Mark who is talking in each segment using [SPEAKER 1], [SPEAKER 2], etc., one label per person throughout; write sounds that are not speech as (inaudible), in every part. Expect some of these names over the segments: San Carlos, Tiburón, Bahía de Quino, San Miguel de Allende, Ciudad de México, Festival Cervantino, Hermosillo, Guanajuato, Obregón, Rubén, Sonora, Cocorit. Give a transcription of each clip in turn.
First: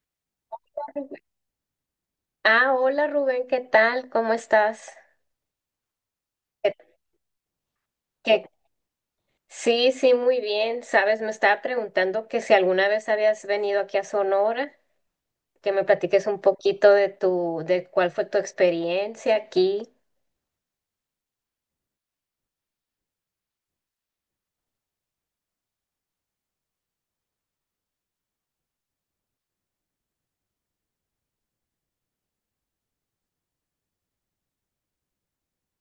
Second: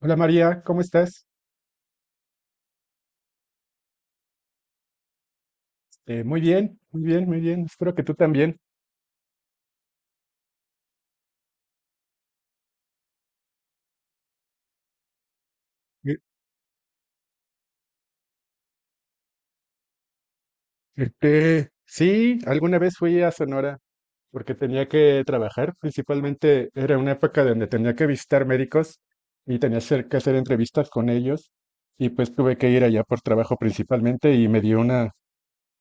[SPEAKER 1] Hola María, ¿cómo estás?
[SPEAKER 2] Ah, hola Rubén, ¿qué tal? ¿Cómo estás?
[SPEAKER 1] Muy
[SPEAKER 2] ¿Qué-
[SPEAKER 1] bien, muy bien, muy bien. Espero que tú
[SPEAKER 2] qué-
[SPEAKER 1] también.
[SPEAKER 2] Sí, sí, muy bien. Sabes, me estaba preguntando que si alguna vez habías venido aquí a Sonora, que me
[SPEAKER 1] Eh,
[SPEAKER 2] platiques un poquito de cuál fue tu experiencia aquí.
[SPEAKER 1] Este, sí, alguna vez fui a Sonora porque tenía que trabajar. Principalmente era una época donde tenía que visitar médicos y tenía que hacer entrevistas con ellos. Y pues tuve que ir allá por trabajo principalmente y me dio una,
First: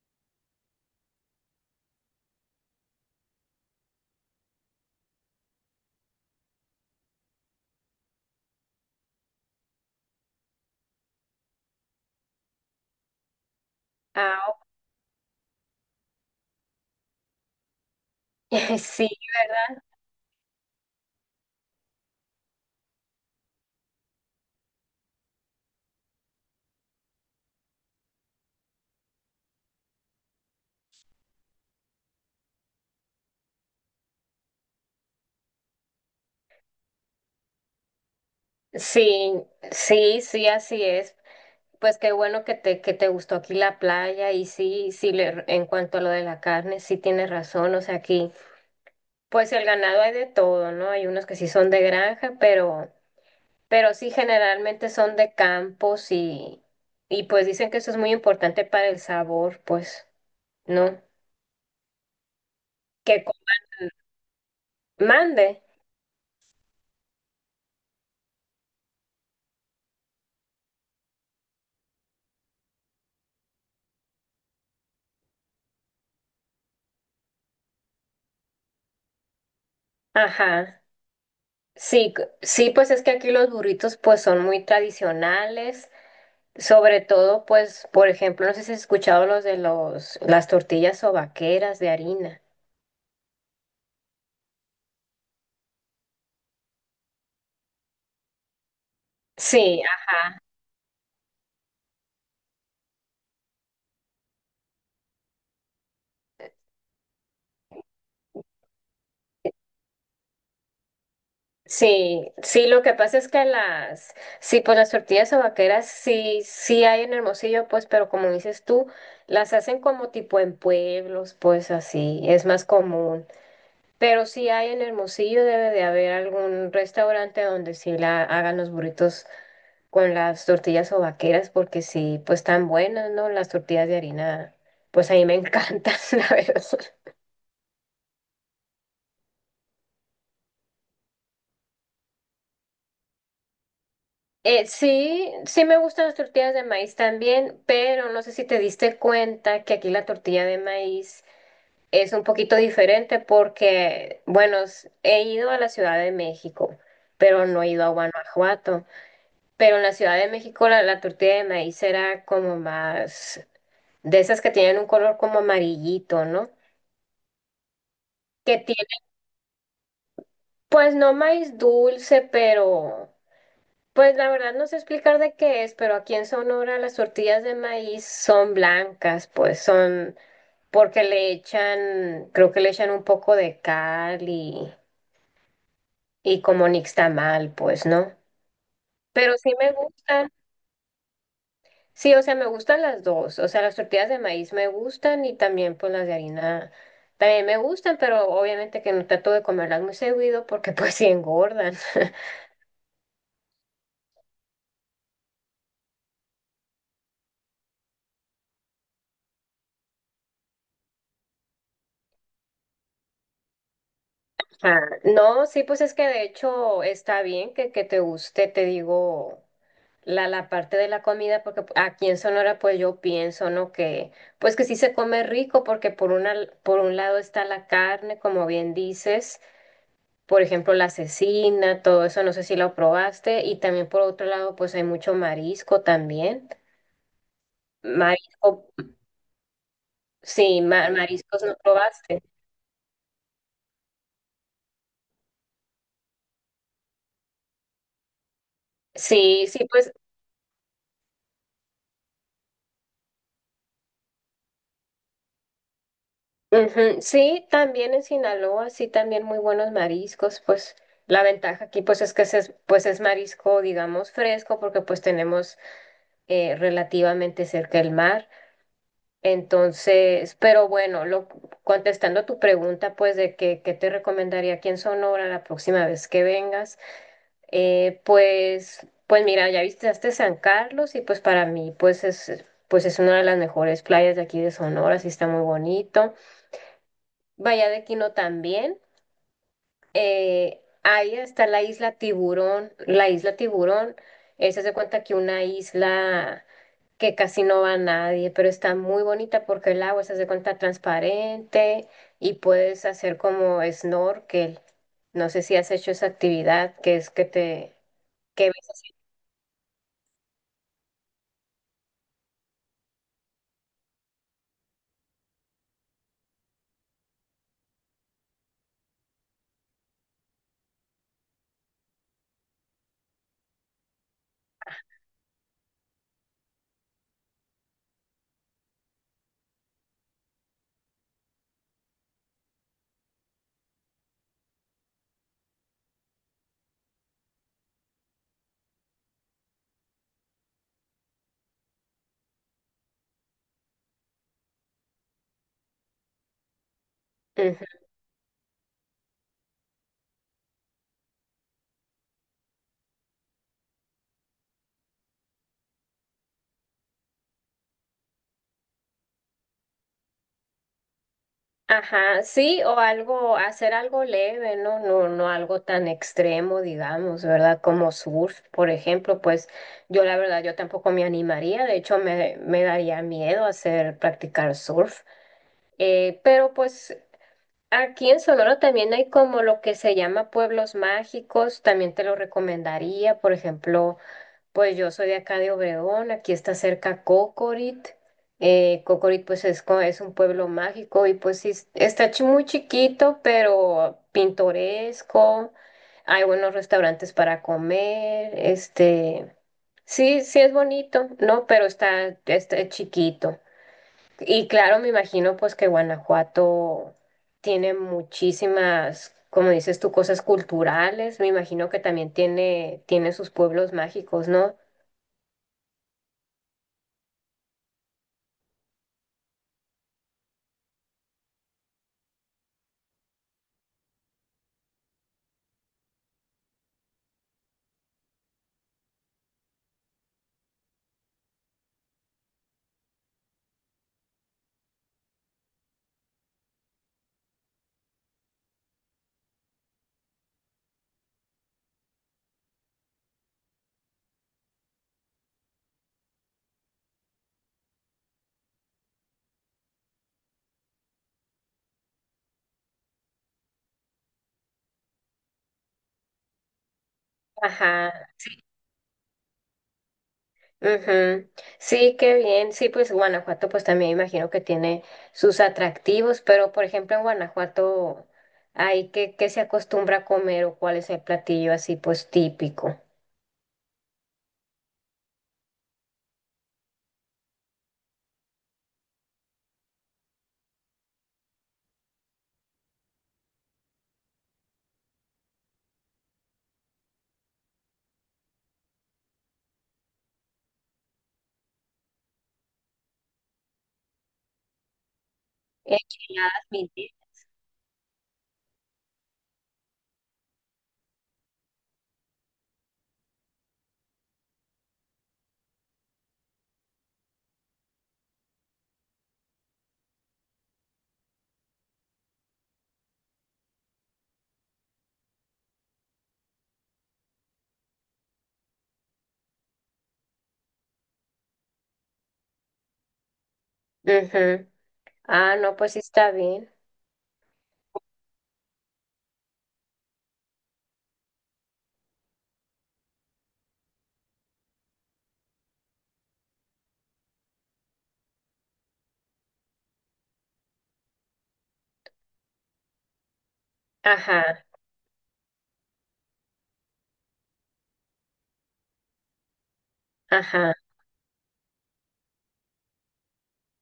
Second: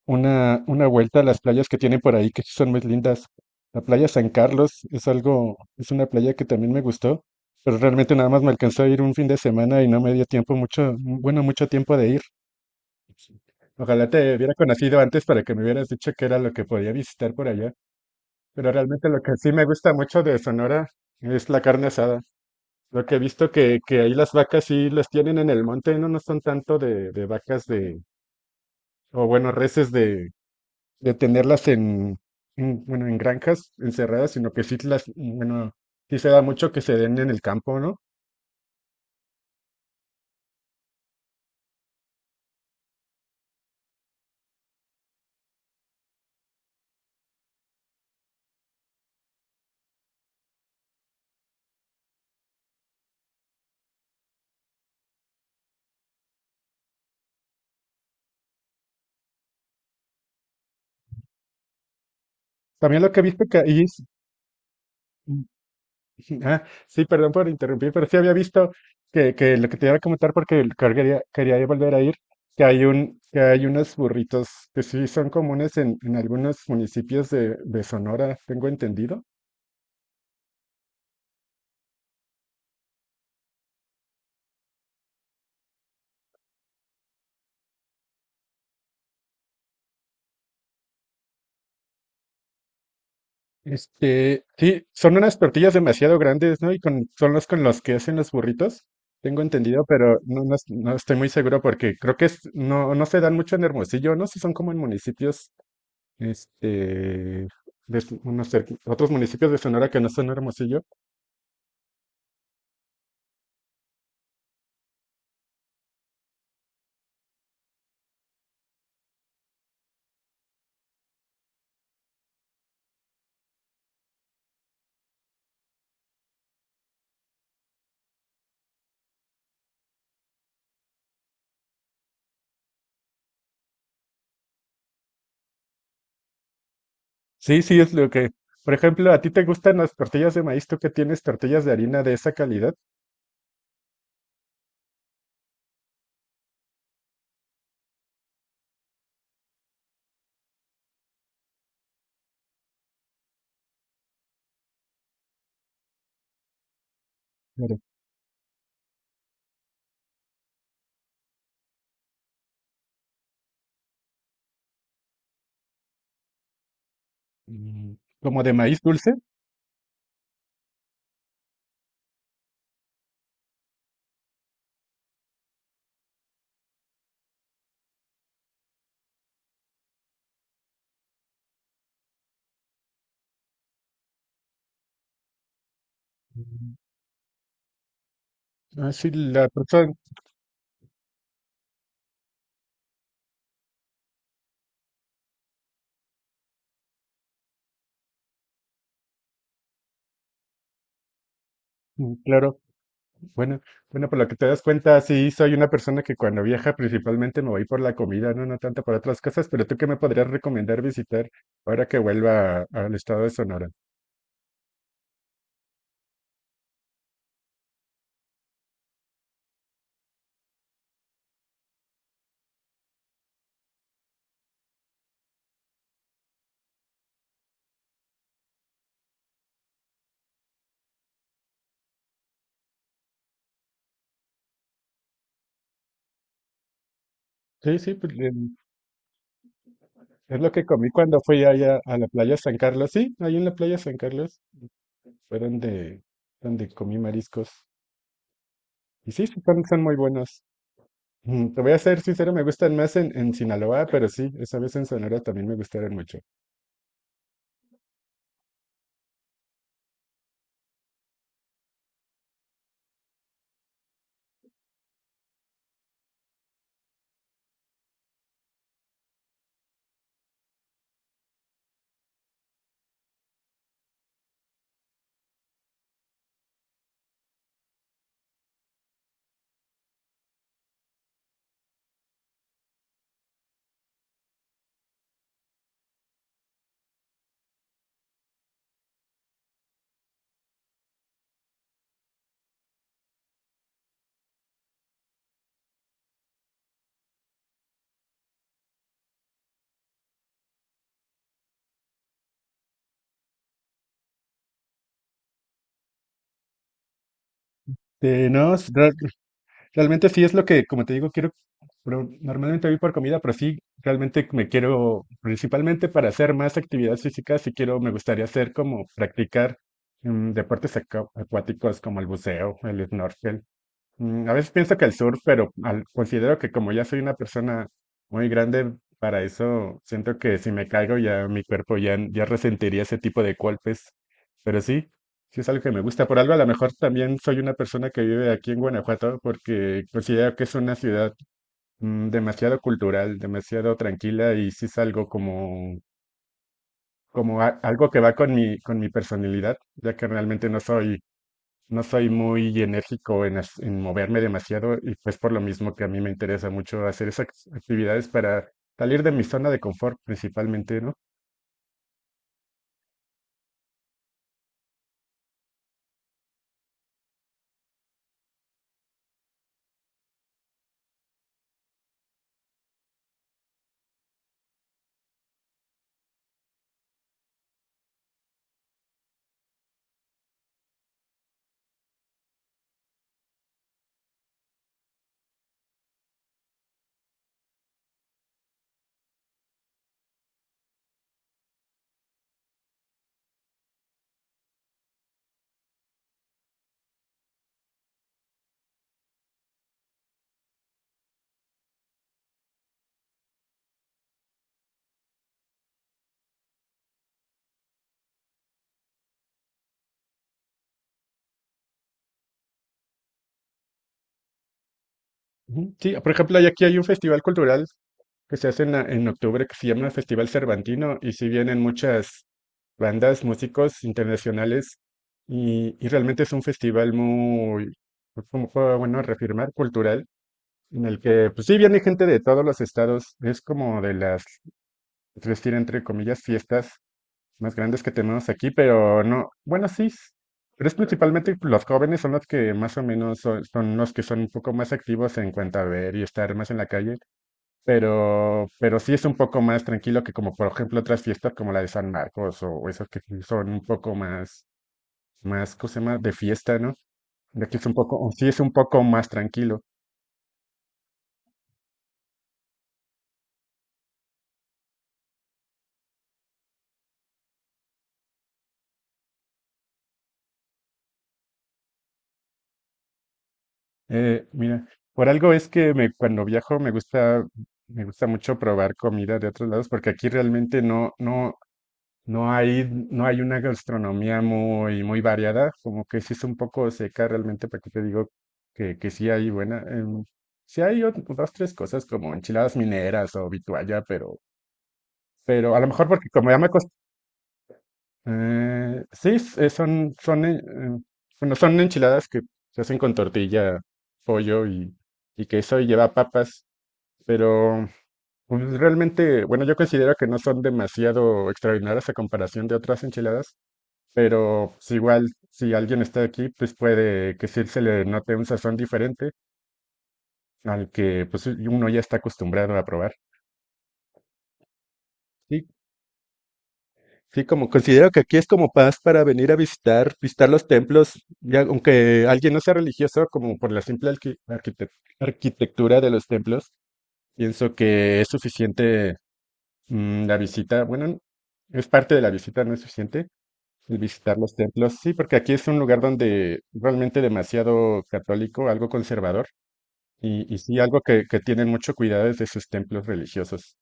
[SPEAKER 1] una, una vuelta a las playas que tienen por ahí, que sí son muy lindas. La playa San Carlos es algo, es una playa que también me gustó, pero realmente nada más me alcanzó a ir un fin de semana y no me dio tiempo mucho, bueno, mucho tiempo de ir. Ojalá te
[SPEAKER 2] Ah,
[SPEAKER 1] hubiera conocido antes para que me hubieras dicho qué era lo que podía visitar por allá. Pero
[SPEAKER 2] (laughs) sí,
[SPEAKER 1] realmente lo que sí me gusta mucho de Sonora es la carne asada. Lo que he visto que ahí las vacas sí las tienen en el monte, no, no son tanto de, vacas de, o bueno, reses de tenerlas bueno, en granjas encerradas, sino que sí las, bueno, sí se da mucho que se den en el campo, ¿no?
[SPEAKER 2] sí, sí, sí, así es. Pues qué bueno que que te gustó aquí la playa y sí, sí, en cuanto a lo de la carne, sí tienes razón, o sea, aquí, pues el ganado hay de todo, ¿no? Hay unos que sí son de granja, pero... Pero sí, generalmente son de campos y pues dicen que eso es muy importante para el sabor, pues, ¿no?
[SPEAKER 1] También lo
[SPEAKER 2] Que
[SPEAKER 1] que he
[SPEAKER 2] co-
[SPEAKER 1] visto que ahí, (laughs)
[SPEAKER 2] Mande.
[SPEAKER 1] ah, sí, perdón por interrumpir, pero sí había visto que lo que te iba a comentar porque que quería volver a ir, que hay unos burritos que sí son comunes en, algunos municipios de, Sonora, tengo entendido.
[SPEAKER 2] Ajá. Sí, sí, pues es que aquí los burritos pues son muy tradicionales, sobre todo pues, por ejemplo, no sé si has escuchado los de las tortillas sobaqueras de harina.
[SPEAKER 1] Este, sí, son unas tortillas demasiado grandes, ¿no? Son los con los que hacen los burritos, tengo
[SPEAKER 2] Sí.
[SPEAKER 1] entendido, pero no, no, no estoy muy seguro porque creo que no, no se dan mucho en Hermosillo, no sé si son como en municipios, este, de s- unos cerqui- otros municipios de Sonora que no son Hermosillo.
[SPEAKER 2] Sí, sí, lo que pasa es que sí, pues las tortillas vaqueras sí, sí hay en Hermosillo, pues, pero como dices tú, las hacen como tipo en pueblos, pues así, es más común. Pero sí hay en Hermosillo, debe de haber algún restaurante donde sí la hagan los burritos con las tortillas vaqueras, porque sí, pues están buenas, ¿no? Las tortillas de harina, pues a mí me encantan, (laughs) la verdad.
[SPEAKER 1] Sí, sí, es lo que, por ejemplo, ¿a ti te gustan las tortillas de maíz? ¿Tú que tienes tortillas de harina de esa calidad?
[SPEAKER 2] Sí, sí me gustan las tortillas de maíz también, pero no sé si te diste cuenta que aquí la tortilla de maíz es un poquito diferente porque, bueno, he ido a la Ciudad de México, pero no he
[SPEAKER 1] Claro.
[SPEAKER 2] ido a Guanajuato. Pero en la Ciudad de México la tortilla de maíz era como más de esas que tienen un color como amarillito, ¿no?
[SPEAKER 1] Mm, ¿Como de
[SPEAKER 2] Que
[SPEAKER 1] maíz
[SPEAKER 2] tiene,
[SPEAKER 1] dulce?
[SPEAKER 2] pues no maíz dulce, pero... Pues la verdad no sé explicar de qué es, pero aquí en Sonora las tortillas de maíz son blancas, pues son porque le echan, creo que le echan un poco de cal y como
[SPEAKER 1] Mm.
[SPEAKER 2] nixtamal, pues, ¿no?
[SPEAKER 1] Ah, sí,
[SPEAKER 2] Pero
[SPEAKER 1] la
[SPEAKER 2] sí me
[SPEAKER 1] persona,
[SPEAKER 2] gustan, sí, o sea, me gustan las dos, o sea, las tortillas de maíz me gustan y también pues las de harina también me gustan, pero obviamente que no trato de comerlas muy seguido porque (laughs) pues sí engordan.
[SPEAKER 1] claro. Bueno, bueno, por lo que te das cuenta, sí, soy una persona que cuando viaja principalmente me voy por la comida, no, no tanto por otras cosas, pero ¿tú qué me podrías recomendar visitar ahora que vuelva al estado de Sonora?
[SPEAKER 2] Ah, no, sí, pues es que de hecho está bien que te guste, te digo, la parte de la comida, porque aquí en Sonora pues yo pienso, ¿no? Que pues que sí se come rico, porque por un lado está la carne, como bien dices, por ejemplo, la cecina, todo eso, no sé si lo probaste, y también por otro lado pues hay mucho marisco también.
[SPEAKER 1] Sí, sí, pues,
[SPEAKER 2] Marisco,
[SPEAKER 1] es lo
[SPEAKER 2] sí,
[SPEAKER 1] que comí cuando fui
[SPEAKER 2] mariscos no
[SPEAKER 1] allá a la
[SPEAKER 2] probaste.
[SPEAKER 1] playa San Carlos. Sí, ahí en la playa San Carlos fue donde, comí mariscos. Y sí, sí,
[SPEAKER 2] Sí, sí,
[SPEAKER 1] son
[SPEAKER 2] pues
[SPEAKER 1] muy buenos. Te voy a ser sincero, me gustan más en, Sinaloa, pero sí, esa vez en Sonora también me gustaron mucho.
[SPEAKER 2] ujú, sí, también en Sinaloa, sí, también muy buenos mariscos, pues la ventaja aquí pues es que es, pues es marisco, digamos, fresco, porque pues tenemos relativamente cerca el mar. Entonces, pero bueno, contestando tu pregunta, pues de que, qué te recomendaría aquí en Sonora la próxima vez que vengas, pues mira, ya visitaste San Carlos y pues para mí pues es una de las mejores playas de aquí de Sonora, sí está muy bonito. Bahía de Quino también. Ahí está la isla Tiburón. La isla Tiburón, esa se cuenta que una isla que casi no va nadie, pero está muy bonita porque el agua se hace cuenta transparente y puedes hacer como snorkel. No sé si has hecho esa actividad que es que te que
[SPEAKER 1] No, realmente sí es lo que, como te digo, quiero, pero normalmente voy por comida, pero sí, realmente me quiero, principalmente para hacer más actividades físicas, sí quiero, me gustaría hacer como practicar deportes acuáticos como el buceo, el snorkel. A veces pienso que el surf, pero considero que como ya soy una persona muy grande para eso, siento que si me caigo ya mi cuerpo ya, ya resentiría ese tipo de golpes. Pero sí, sí es algo que me gusta. Por algo a lo mejor también soy una persona que vive aquí en Guanajuato porque considero que es una ciudad demasiado cultural, demasiado tranquila y sí es algo como,
[SPEAKER 2] ves.
[SPEAKER 1] algo que va con mi personalidad, ya que realmente no soy muy enérgico en, en moverme demasiado y pues por lo mismo que a mí me interesa mucho hacer esas actividades para salir de mi zona de confort principalmente, ¿no?
[SPEAKER 2] Ajá, sí, o algo, hacer algo leve, ¿no? No, no algo tan extremo, digamos, ¿verdad? Como surf, por ejemplo, pues yo la verdad, yo tampoco me animaría, de hecho me, me daría miedo hacer practicar surf. Pero pues aquí en Sonora también hay como lo que se llama pueblos mágicos, también te lo recomendaría, por ejemplo. Pues yo soy de acá de Obregón, aquí está cerca Cocorit. Cocorit pues es un pueblo mágico y pues sí, está muy chiquito, pero pintoresco. Hay buenos restaurantes para comer, este, sí, sí es bonito, ¿no? Pero está, está chiquito. Y claro, me imagino pues que Guanajuato tiene muchísimas, como dices tú, cosas culturales. Me imagino que también tiene sus pueblos mágicos, ¿no?
[SPEAKER 1] Ujú. Sí, por ejemplo, aquí hay un festival cultural que se hace en octubre que se llama Festival Cervantino y si vienen muchas bandas, músicos internacionales y realmente es un festival muy, pues, como fue bueno reafirmar, cultural, en el que pues sí viene gente de todos los estados, es como de las, es decir, entre comillas, fiestas más grandes que tenemos aquí, pero no, bueno, sí, pero es principalmente los jóvenes son los que más o menos son, los que son un poco más activos en cuanto a ver y estar más en la calle, pero sí es un poco más tranquilo que como por ejemplo otras fiestas como la de San Marcos o esas que sí son un poco más, ¿cómo se llama? De fiesta, ¿no? De aquí es un
[SPEAKER 2] Ajá,
[SPEAKER 1] poco, o sí es un poco más tranquilo.
[SPEAKER 2] ujú. Sí, qué bien. Sí, pues Guanajuato, pues también imagino que tiene sus atractivos, pero por ejemplo en Guanajuato, hay qué se acostumbra a comer o cuál es el platillo así pues típico?
[SPEAKER 1] Mira, por algo es que me, cuando viajo me gusta mucho probar comida de otros lados porque aquí realmente no, no, No hay, no hay una gastronomía muy, muy variada, como que sí es un poco seca realmente, para que te digo que sí hay buena. Sí hay dos, tres cosas como enchiladas mineras o vitualla, pero, a lo mejor porque como ya me
[SPEAKER 2] Enchiladas, mintis.
[SPEAKER 1] sí, em, bueno, son enchiladas que se hacen con tortilla, pollo y queso y lleva papas, pero pues, realmente, bueno, yo considero que no son demasiado extraordinarias a comparación de otras enchiladas pero pues, igual si alguien está aquí, pues puede que sí se le note un sazón diferente al que pues uno ya está acostumbrado a probar.
[SPEAKER 2] Ujú. Ah,
[SPEAKER 1] Sí,
[SPEAKER 2] no, pues sí está bien.
[SPEAKER 1] sí, como considero que aquí es como paz para venir a visitar, visitar los templos, ya aunque alguien no sea religioso, como por la simple arquitectura de los templos, pienso que es suficiente la visita. Bueno, es parte de la visita, no es suficiente. El visitar los
[SPEAKER 2] Ajá,
[SPEAKER 1] templos, sí, porque aquí es un lugar donde realmente demasiado católico, algo conservador. Y
[SPEAKER 2] ajá.
[SPEAKER 1] sí, algo que tienen mucho cuidado es de sus templos religiosos.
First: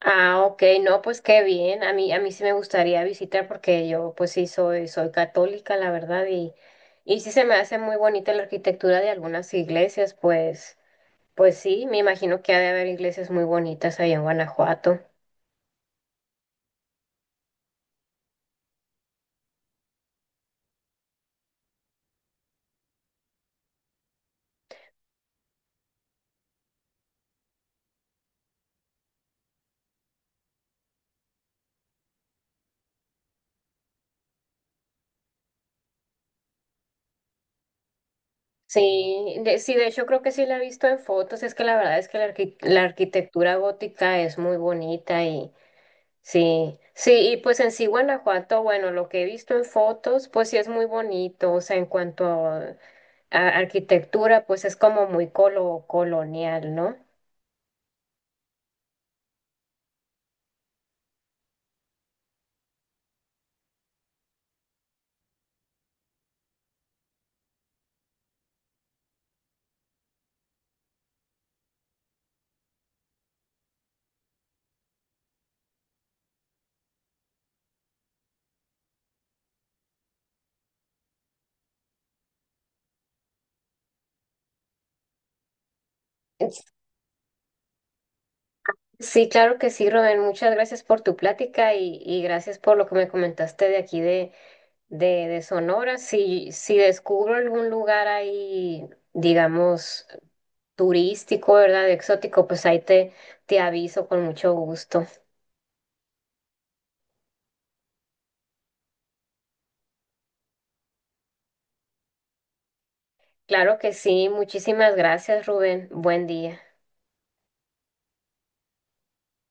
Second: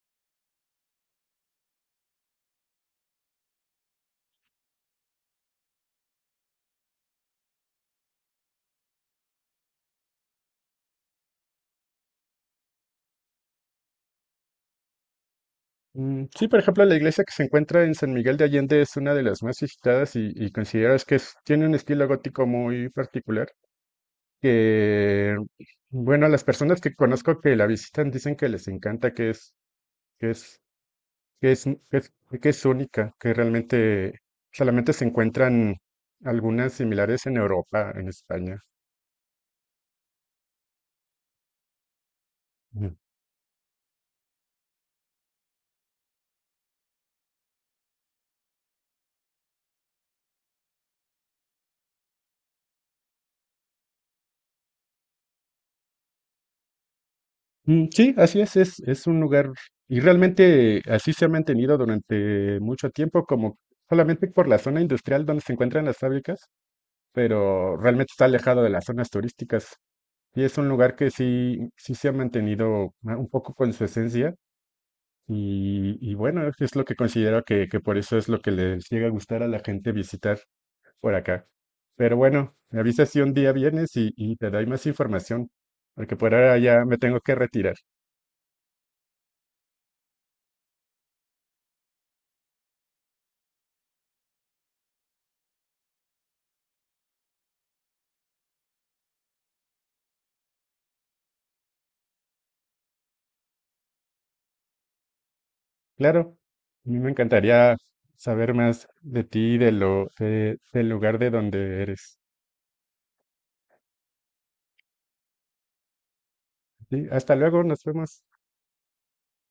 [SPEAKER 2] Ah, ok, no, pues qué bien. A mí sí me gustaría visitar porque yo, pues sí, soy, soy católica, la verdad, y sí se me hace muy bonita la arquitectura de algunas iglesias, pues. Pues sí, me imagino que ha de haber iglesias muy bonitas ahí en Guanajuato.
[SPEAKER 1] Sí, por ejemplo, la iglesia que se encuentra en San Miguel de Allende es una de las más visitadas y consideras que tiene un estilo gótico muy particular. Que, bueno, las personas que conozco que la visitan dicen que les encanta, que es, que es, que es, que es, que es única, que realmente solamente se encuentran algunas similares en Europa, en España.
[SPEAKER 2] Sí, sí, de hecho creo que sí la he visto en fotos, es que la verdad es que la arquitectura gótica es muy bonita y sí, sí, y pues en sí Guanajuato, bueno, lo que he visto en fotos, pues sí es muy bonito, o sea, en cuanto a arquitectura, pues es como muy colonial, ¿no?
[SPEAKER 1] Sí, así es, un lugar y realmente así se ha mantenido durante mucho tiempo, como solamente por la zona industrial donde se encuentran las fábricas, pero realmente está alejado de las zonas turísticas. Y es un lugar que sí, sí se ha mantenido un poco con su esencia y bueno, es lo que considero que por eso es lo que les llega a gustar a la gente visitar por acá. Pero bueno, me avisas si un día vienes y te doy más información, porque por ahora
[SPEAKER 2] Es-
[SPEAKER 1] ya me tengo que retirar.
[SPEAKER 2] Sí, claro que sí, Rubén, muchas gracias por tu plática y gracias por lo que me comentaste de aquí de Sonora. Si, si descubro algún lugar ahí, digamos, turístico, ¿verdad? De exótico, pues ahí te, te aviso con mucho gusto.
[SPEAKER 1] Claro, a mí me encantaría saber más de ti, de lo, del lugar de donde eres.
[SPEAKER 2] Claro que sí, muchísimas gracias, Rubén. Buen día.
[SPEAKER 1] Sí, hasta luego, nos vemos.